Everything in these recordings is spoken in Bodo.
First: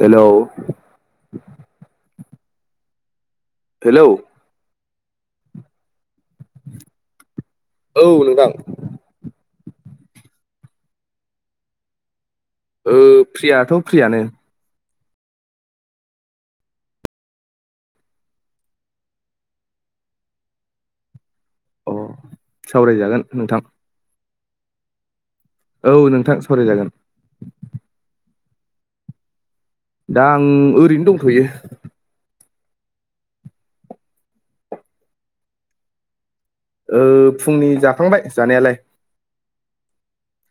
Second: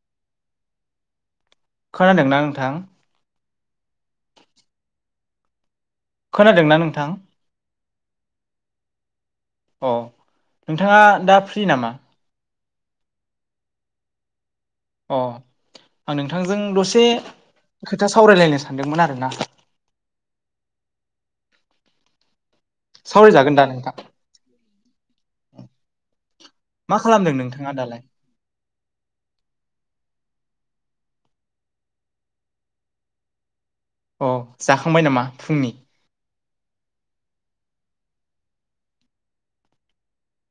हेलौ खोनादोंना नोंथां? हेलौ खोनादोंना नोंथां? औ नोंथां। अ नोंथाङा दा फ्रि नामा? ओं फ्रियाथ' फ्रियानो। अ आं नोंथांजों दसे खोथा सावरायलायनो सानदोंमोन आरोना? अ सावरायजागोन नोंथां। औ नोंथां सावरायजागोन मा खालामदों नोंथाङा दालाय? आं ओरैनो दंथ'यो। अ जाखांबाय नामा फुंनि? ओ फुंनि जाखांबाय जानायालाय।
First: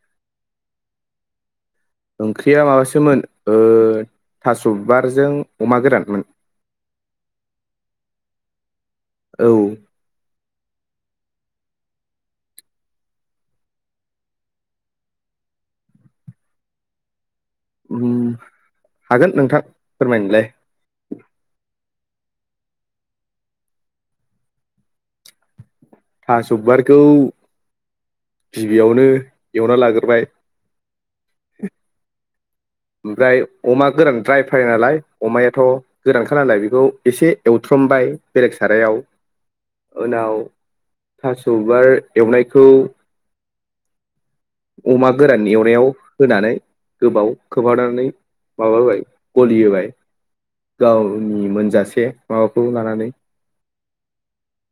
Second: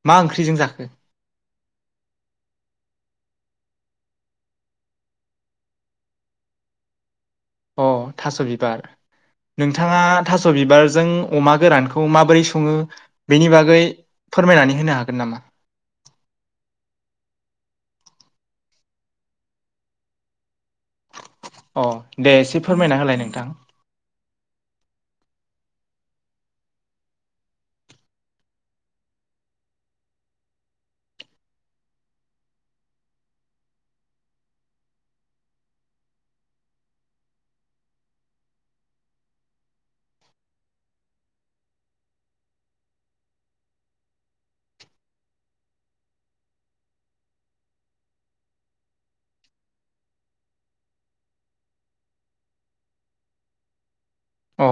मा ओंख्रिजों जाखो? ओंख्रिया माबासोमोन ओ थास'बारजों अमा गोरानमोन। अ थास' बिबार। औ नोंथाङा थास' बिबारजों अमा गोरानखौ माबोरै संङो बेनि बागै फोरमायनानै होनो हागोन नामा? ओम हागोन नोंथां फोरमायनोलाय। अ दे एसे फोरमायना होलाय नोंथां? थास'बिबारखौ गिबियावनो एवना लाग्रोबाय। ओमफ्राय अमा गोरान द्राय फ्राय नालाय अमायाथ' गोरानखा नालाय बेखौ एसे एवथ्रमबाय बेलेग सारायाव उनाव थास'बिबार एवनायखौ अमा गोरान एवनायाव होनानै गोबाव खोबहाबनानै माबा होबाय गलि होबाय गावनि मोनजासे माबाखौ लानानै औ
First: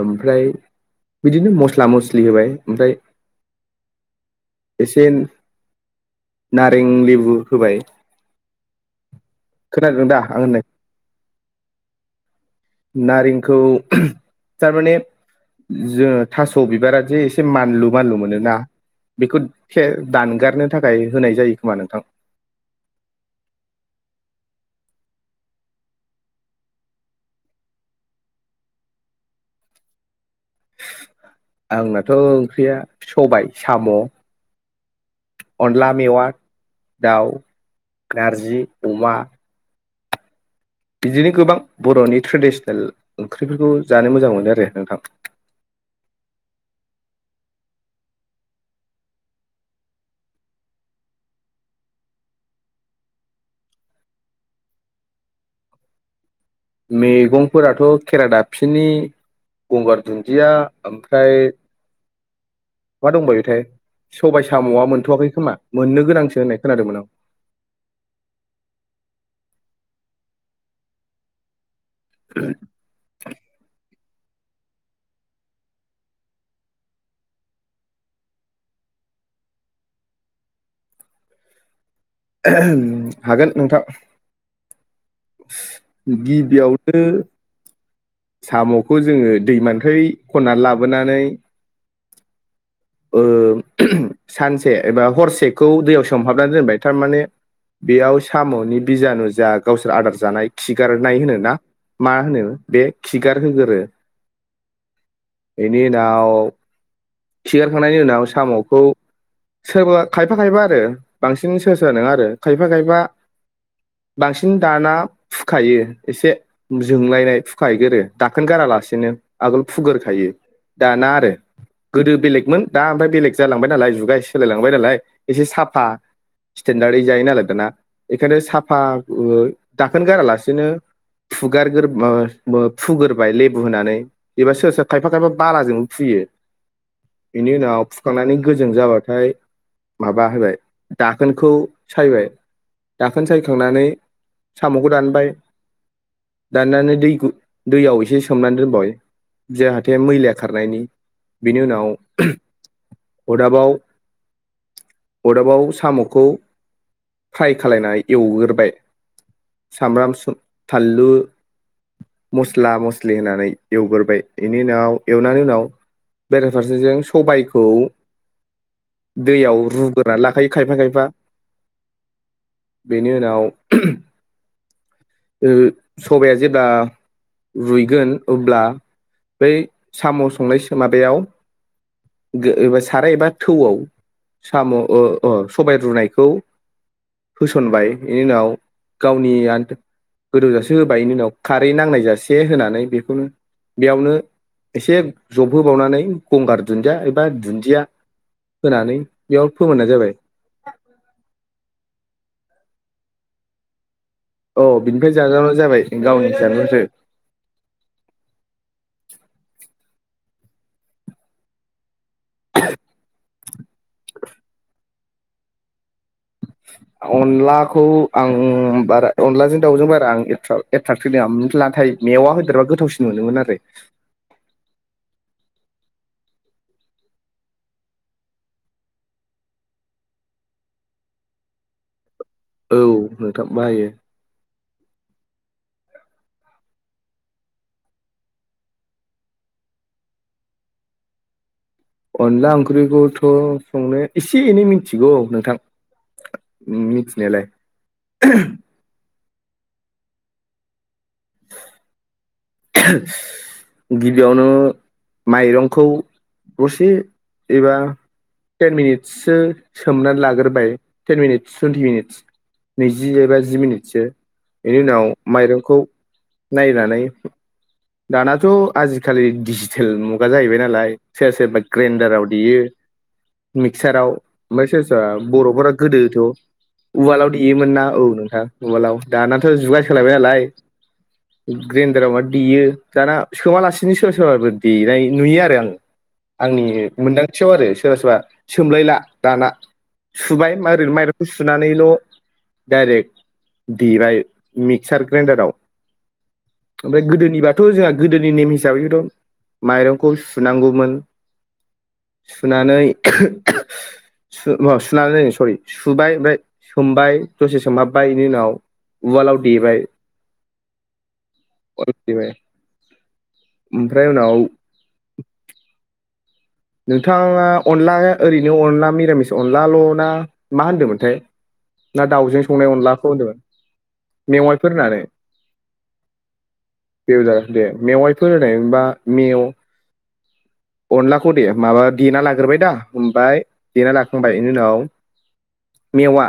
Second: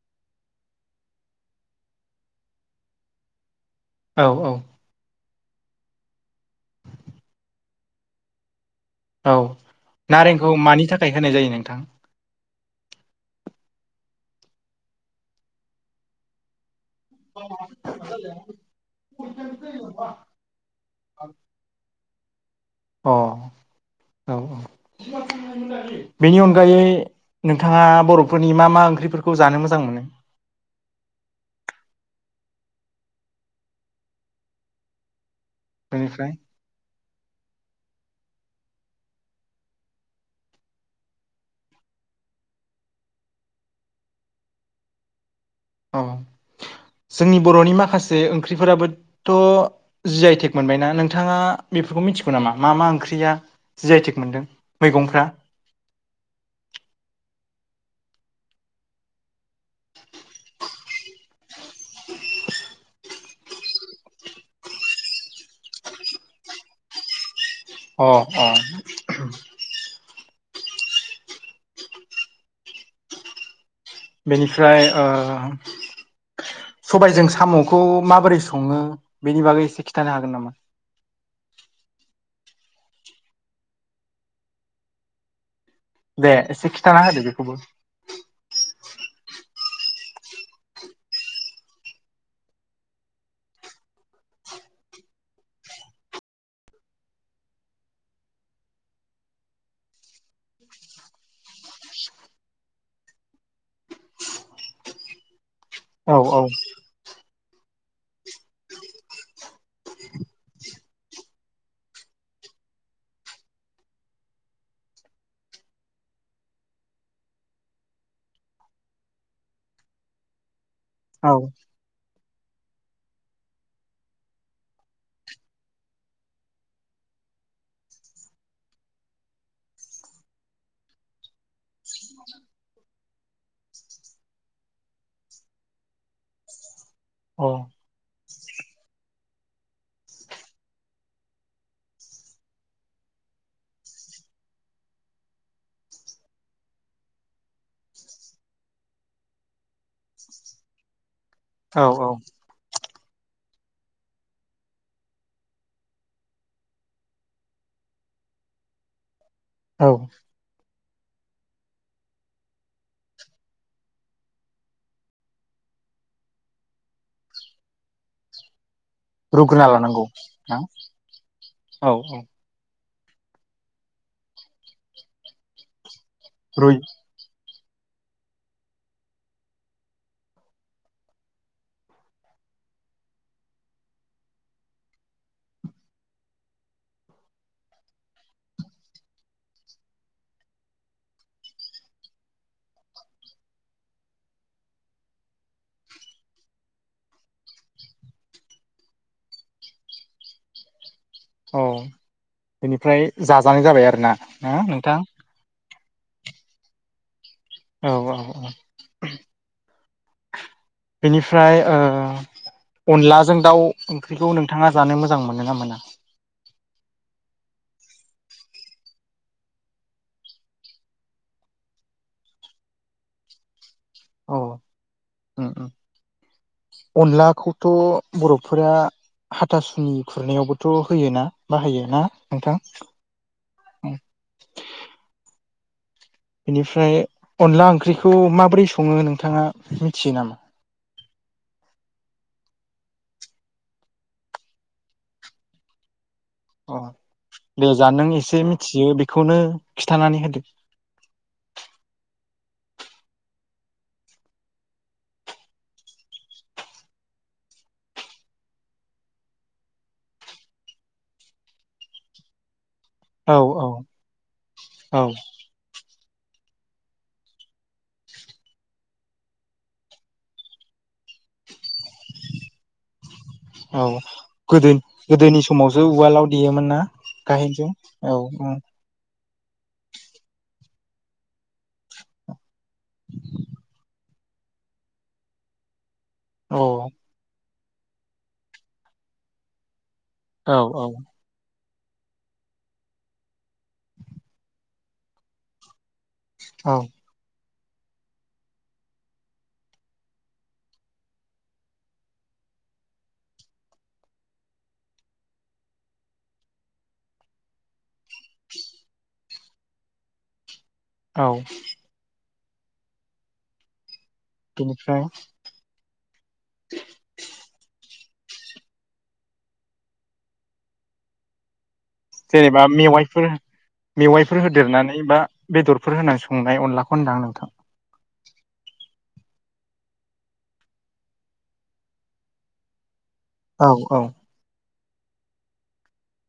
ओमफ्राय बिदिनो मस्ला मस्लि होबाय ओमफ्राय औ औ इसे नारें लेबु होबाय। औ खोनादों दा आं नारेंखौ होननाय मानि थाखाय होनाय जायो नों नोंथां? नारेंखौ थारमाने जोङो थास' बिबारा जे एसे मानलु मानलु मोनोना बेखौ एसे दानगारनो थाखाय होनाय जायो खोमा नोंथां। अ औ औ बेनि अनगायै नोंथाङा बर'फोरनि मा मा ओंख्रिफोरखौ जानो मोजां मोनो? आंनाथ' ओंख्रिया सबाय साम' अनला मेवा बेनिफ्राय दाउ नारजि अमा बिदिनो गोबां बर'नि ट्रेडिसनेल ओंख्रिफोरखौ जानो मोजां मोनो आरो नोंथां अ जोंनि बर'नि माखासे ओंख्रिफोराबोथ' जि आइ टेग मोनबायना नोंथाङा बेफोरखौ मिथिगौ नामा मा मा ओंख्रिया जि आइ टेग मोनदों मैगंफ्रा मैगंफोराथ' खेरा दाफिनि गंगार दुन्दिया ओमफ्राय मा दंबावोथाय सबाय साम'आ मोनथ'वाखै खोमा मोननो गोनांसो होननाय खोनादोंमोन आं अ अ [unintelligible] बेनिफ्राय ओ सबाइजों साम'खौ माबोरै सङो बेनि बागै एसे खिथानो हागोन नामा [unintelligible] हागोन नोंथां। दे एसे खिन्थाना गिबियावनो होदो बेखौबो साम'खौ जोङो दैमान बै खनना लाबोनानै ओ सानसे एबा हरसेखौ दैयाव सोमहाबनानै दोनबाय थारमाने बेयाव साम'नि बिजानु जा गावसोर आदार जानाय खिगारनाय होनो ना मा होनो बे खिगारहोगारो बेनि औ उनाव औ खिगारखांनायनि उनाव साम'खौ सोरबा खायफा खायफा आरो बांसिन सोरबा सोरबा नङा आरो खायफा खायबा बांसिन दाना फुखायो एसे जोंलायनाय फुखाहैगारो दाखोन गारालासेनो आगोल फुगोरखायो दाना औ आरो गोदो बेलेगमोन दा ओमफ्राय बेलेग जालांबाय नालाय जुगा एसे सोलायलांबाय नालाय एसे साफा स्टेेनडार्डै जायो नालाय दाना बेखायनो साफायै दाखोन गारालासेनो फुगारग्रो ओ ओ फुग्रोबाय लेबु होनानै एबा सोर सोर खायफा खायफा बालाजोंबो फुयो। औ बेनि उनाव फुखांनानै गोजों जाबाथाय माबा होबाय दाखोनखौ सायबाय दाखोन सायखांनानै साम'खौ दानबाय दाननानै दै दैयाव एसे सोमनानै दोनबाय जाहाथे मैला खारनायनि बिनि औ उनाव औ अदाबाव अरदाबाव साम'खौ फ्राय खालायनाय एवग्रोबाय औ सामब्राम सु थाल लु मस्ला मस्लि होनानै एवग्रोबाय बेनि उनाव एवनानै उनाव बेराफारसेजों सबायखौ दैयाव रुग्रोना लानांगौ रुग्रोनानै लाखायो ना खायफा खायफा औ औ बेनि उनाव [unintelligible] ओ सबाइया जेब्ला रुइ रुइगोन अब्ला बै साम' संनाय सोमाब बेयाव गो साराय एबा थौआव साम' ओ ओ सबाय रुनायखौ होसनबाय इनि उनाव गावनि आ गोदौजासे होबाय बेनि उनाव खारै नांनाय जासे होनानै बेखौनो बेयावनो एसे ज होबावनानै गंगार दुन्दिया एबा दुन्दिया होनानै बेयाव फोमोननाय जाबाय अ बेनिफ्राय जाजानाय जाबाय आरो ना औ नोंथां बिनिफ्राय जाजाबाय जाबाय। गावनि [unintelligible] औ औ औ बेनिफ्राय ओ अनलाजों दाउ ओंख्रिखौ नोंथाङा जानो मो मोजां मोनो ना मोना अनलाखौ आं बारा अनलाजों दाउजों बारा आं एट्राक-एट्राकटिभ नङा नाथाय मेवा होदेरबा गोथावसिन मोनोमोन आरो औ उ उ अनलाखौथ' बर'फोरा हाथासुनि खुरनायावबोथ' होयो ना बाहायो ना? नोंथां। औ नोंथां बाहायो इनिफ्राय अनला ओंख्रिखौ माबोरै सङो नोंथाङा मिथियो नामा? अनला ओंख्रिखौथ' संनो एसे एनै मिथिगौ नोंथां। अ मिथिनायालाय दे जा नों एसे मिथियो बे खौनो खिन्थानानै होदो। गिबियावनो माइरंखौ दसे एबा टेन मिनिटससो सोमनानै लाग्रोबाय टेन मिनिटस टुइन्टि मिनिटस नैजि औ एबा जि औ मिनिटसो बेनि औ उनाव माइरंखौ नायनानै। दानाथ' आजिखालि डिजिटेल मुगा जाहैबाय नालाय सोर सोरबा ग्रेइनडाराव देयो औ मिक्साराव ओमफ्राय गोदो सोर सोरबा गोदोनि बर'फोरा समावसो गोदोथ' उवालाव देयोमोन ना उवालाव गाहेनजों देयोमोन ना औ नोंथां औ उवालाव। दानाथ' जुगा सोलायबाय नालाय ग्रेन्दारावबानो देयो। दाना सोमालासिनो सोरबा सोरबा देनाय नुयो आरो आं। औ आंनि मोनदांथियाव आरो। सोरबा सोरबा सोमलायला दाना। सुबाय मा औ ओरैनो माइरंखौ सुनानै। बेल' डाइरेक्ट देबाय मिक्सार ग्रेइनडाराव औ ओमफ्राय गोदोनि बा थ' जोंहा गोदोनि नेम हिसाबैथ' माइरंखौ सुनांगौमोन सुनानै सुनानै सरि सुबाय ओमफ्राय सोमबाय दसे सोमहाबबाय बेनि उनाव उवालाव देबाय। औ [unintelligible] उम। बिनिफ्राय नोंथाङा अनला ओरैनो अनला मिरामिस अनलाल' ना मा होनदोंमोनथाय? ना दाउजों जेनेबा संनाय अनलाखौ मेवाइफोर होनदोंमोन मेवाइफोर होदेरनानै बा बेदरफोर होनानै संनाय अनलाखौ होनदों आं नोंथां। होनायमोनबा मेव अनला खौ दे माबा देना लाग्रोबाय दा! हमबाय औ देना औ लाखांबाय बेनि उनाव मेवा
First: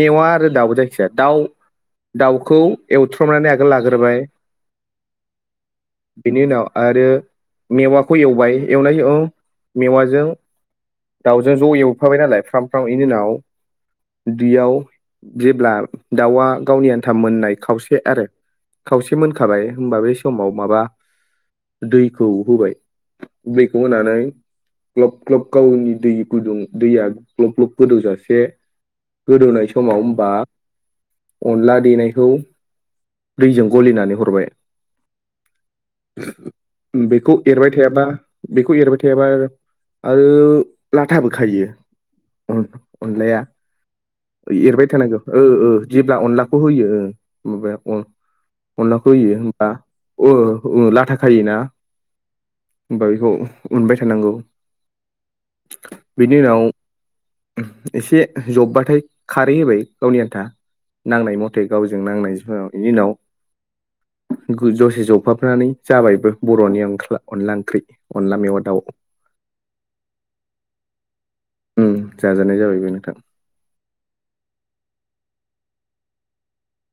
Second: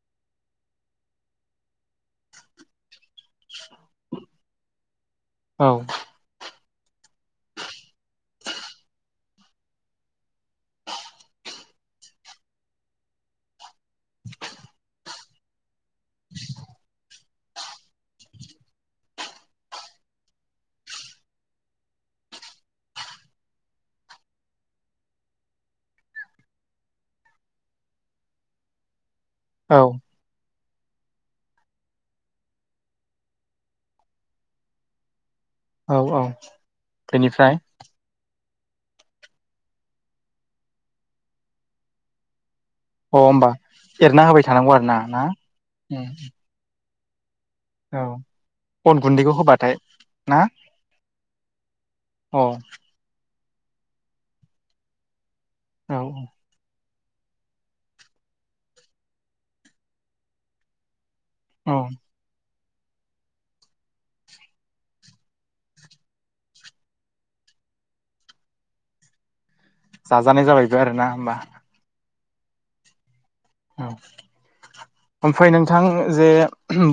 मेवा आरो दाउ जायखि जाया दाउ दाउखौ एवफ्रामनानै आगोल लाग्रोबाय। औ बेनि उनाव आरो मेवा खौ एवबाय औ मेवाजों दाउजों ज' एवफाबाय नालाय फ्राम फ्राम बेनि उनाव बियाव जेब्ला दाउआ गावनि आन्था मोननाय खावसे आरो खावसे मोनखाबाय होनबा बे समाव माबा दैखौ होबाय। दैखौ होनानै ग्लब ग्लब गावनि दै गुदुं दैया ग्लब ग्लब गोदौजासे गोदौनाय औ समाव होमबा अनला देनायखौ दैजों गलिनानै हरबाय औ औ बेखौ बेनिफ्राय एरबाय थायाबा बेखौ एरबाय थायाबा आरो लाथाबो खायो। ओ अ अनलाया होमबा एरना होबाय आरो एरबाय ना थानांगौ ना ओ ओ जेब्ला अनलाखौ होयो ओ माबाया अन औ अन अनलाखौ गुन्दैखौ होयो होनबा होबाथाय ओ ना ओ लाथा खायो ना? औ औ उनबाय थानांगौ बेनि उनाव एसे जबबाथाय खारै होबाय गावनि आन्था नांनाय मथे औ गावजों नांनाय समाव बिनि उनाव गो जफाबनानै जाबायबो बर'नि अनला ओंख्रि। अनला मेवा दाउ जाजानाय जाबायबो आरो ना होमबा? उम जाजानाय जाबायबो नोंथां। औ ओमफ्राय नोंथां जे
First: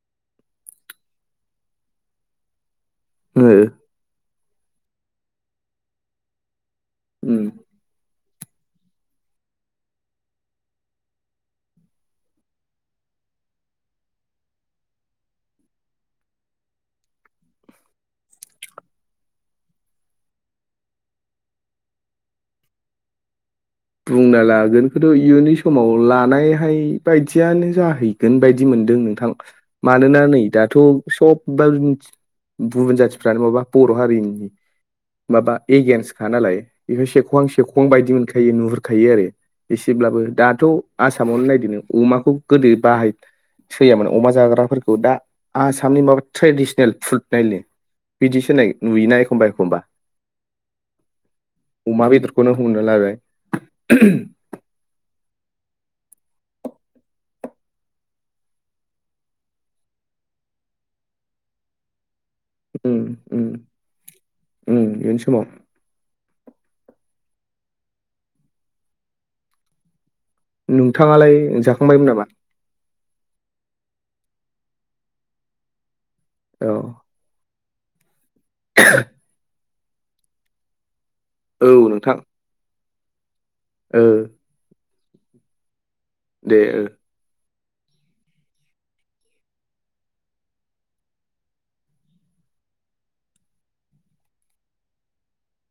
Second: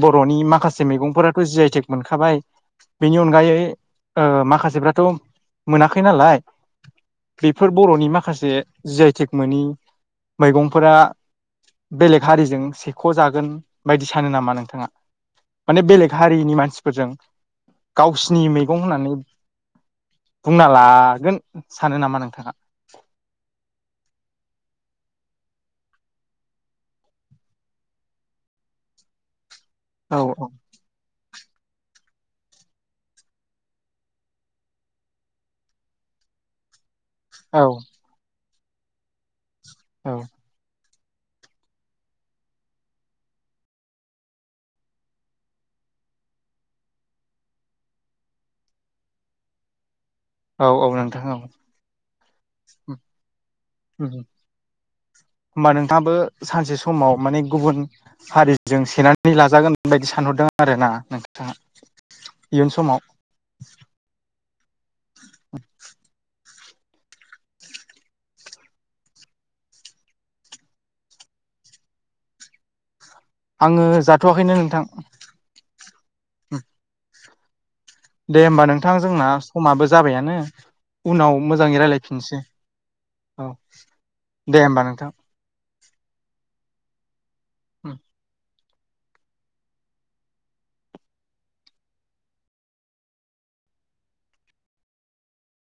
बर'नि माखासे मैगंफोराथ' जि आइटेक मोनखाबाय बेनि ओ अनगायै ओ माख खासेफ्राथ' मोनाखै नालाय उम बेफोर बर'नि माखास से जि आइटेक मोनि मैगंफोरा बेलेग हारिजों सेख' जागोन बायदि सानो नामा नोंथाङा माने बेलेग हारिनि मानसिफोरजों गावसिनि मैगं होननानै बुंना लागोन सानो नामा नोंथाङा? बुंना लागोनखौथ' इयुननि समाव लानायहाय बायदियानो जाहैगोन बायदि मोनदों नोंथां। औ मानोना नै दाथ' सब बा बुन जाथिफ्रानो माबा बर' हारिनि माबा एगेेनस्टखा नालाय बेखौ सेखवां औ सेखवां बायदि मोनखो। नुहुरखायो आरो औ एसेब्लाबो दाथ' आसामावनो नायदनो अमाखौ गोदो बाहाय सोयामोन अमा जाग्राफोरखौ दा आसामनि माबा ट्रेडिसनेल फुड नायनो बिदिसोय नुयोना एखमबा एखमबा औ औ नोंथां औ अमा बेदखौनो हमना लाबाय [inaudible] होमबा नोंथाङाबो सानसे समाव माने गुबुन हारिजों सेननानै लाजागोन बायदि सानहरदों आरो ना नोंथाङा? इयुन उम समाव उम। उम इयुन समाव नोंथाङालाय जाखांबायमोन नामा? आङो जाथ'वाखैनो नोंथां । औ । दे होमबा नोंथां जोंना समाबो जाबायानो उनाव औ मोजाङै नोंथां रायजलायफिनसै औ ओ दे होमबा नोंथां । दे ओ । उम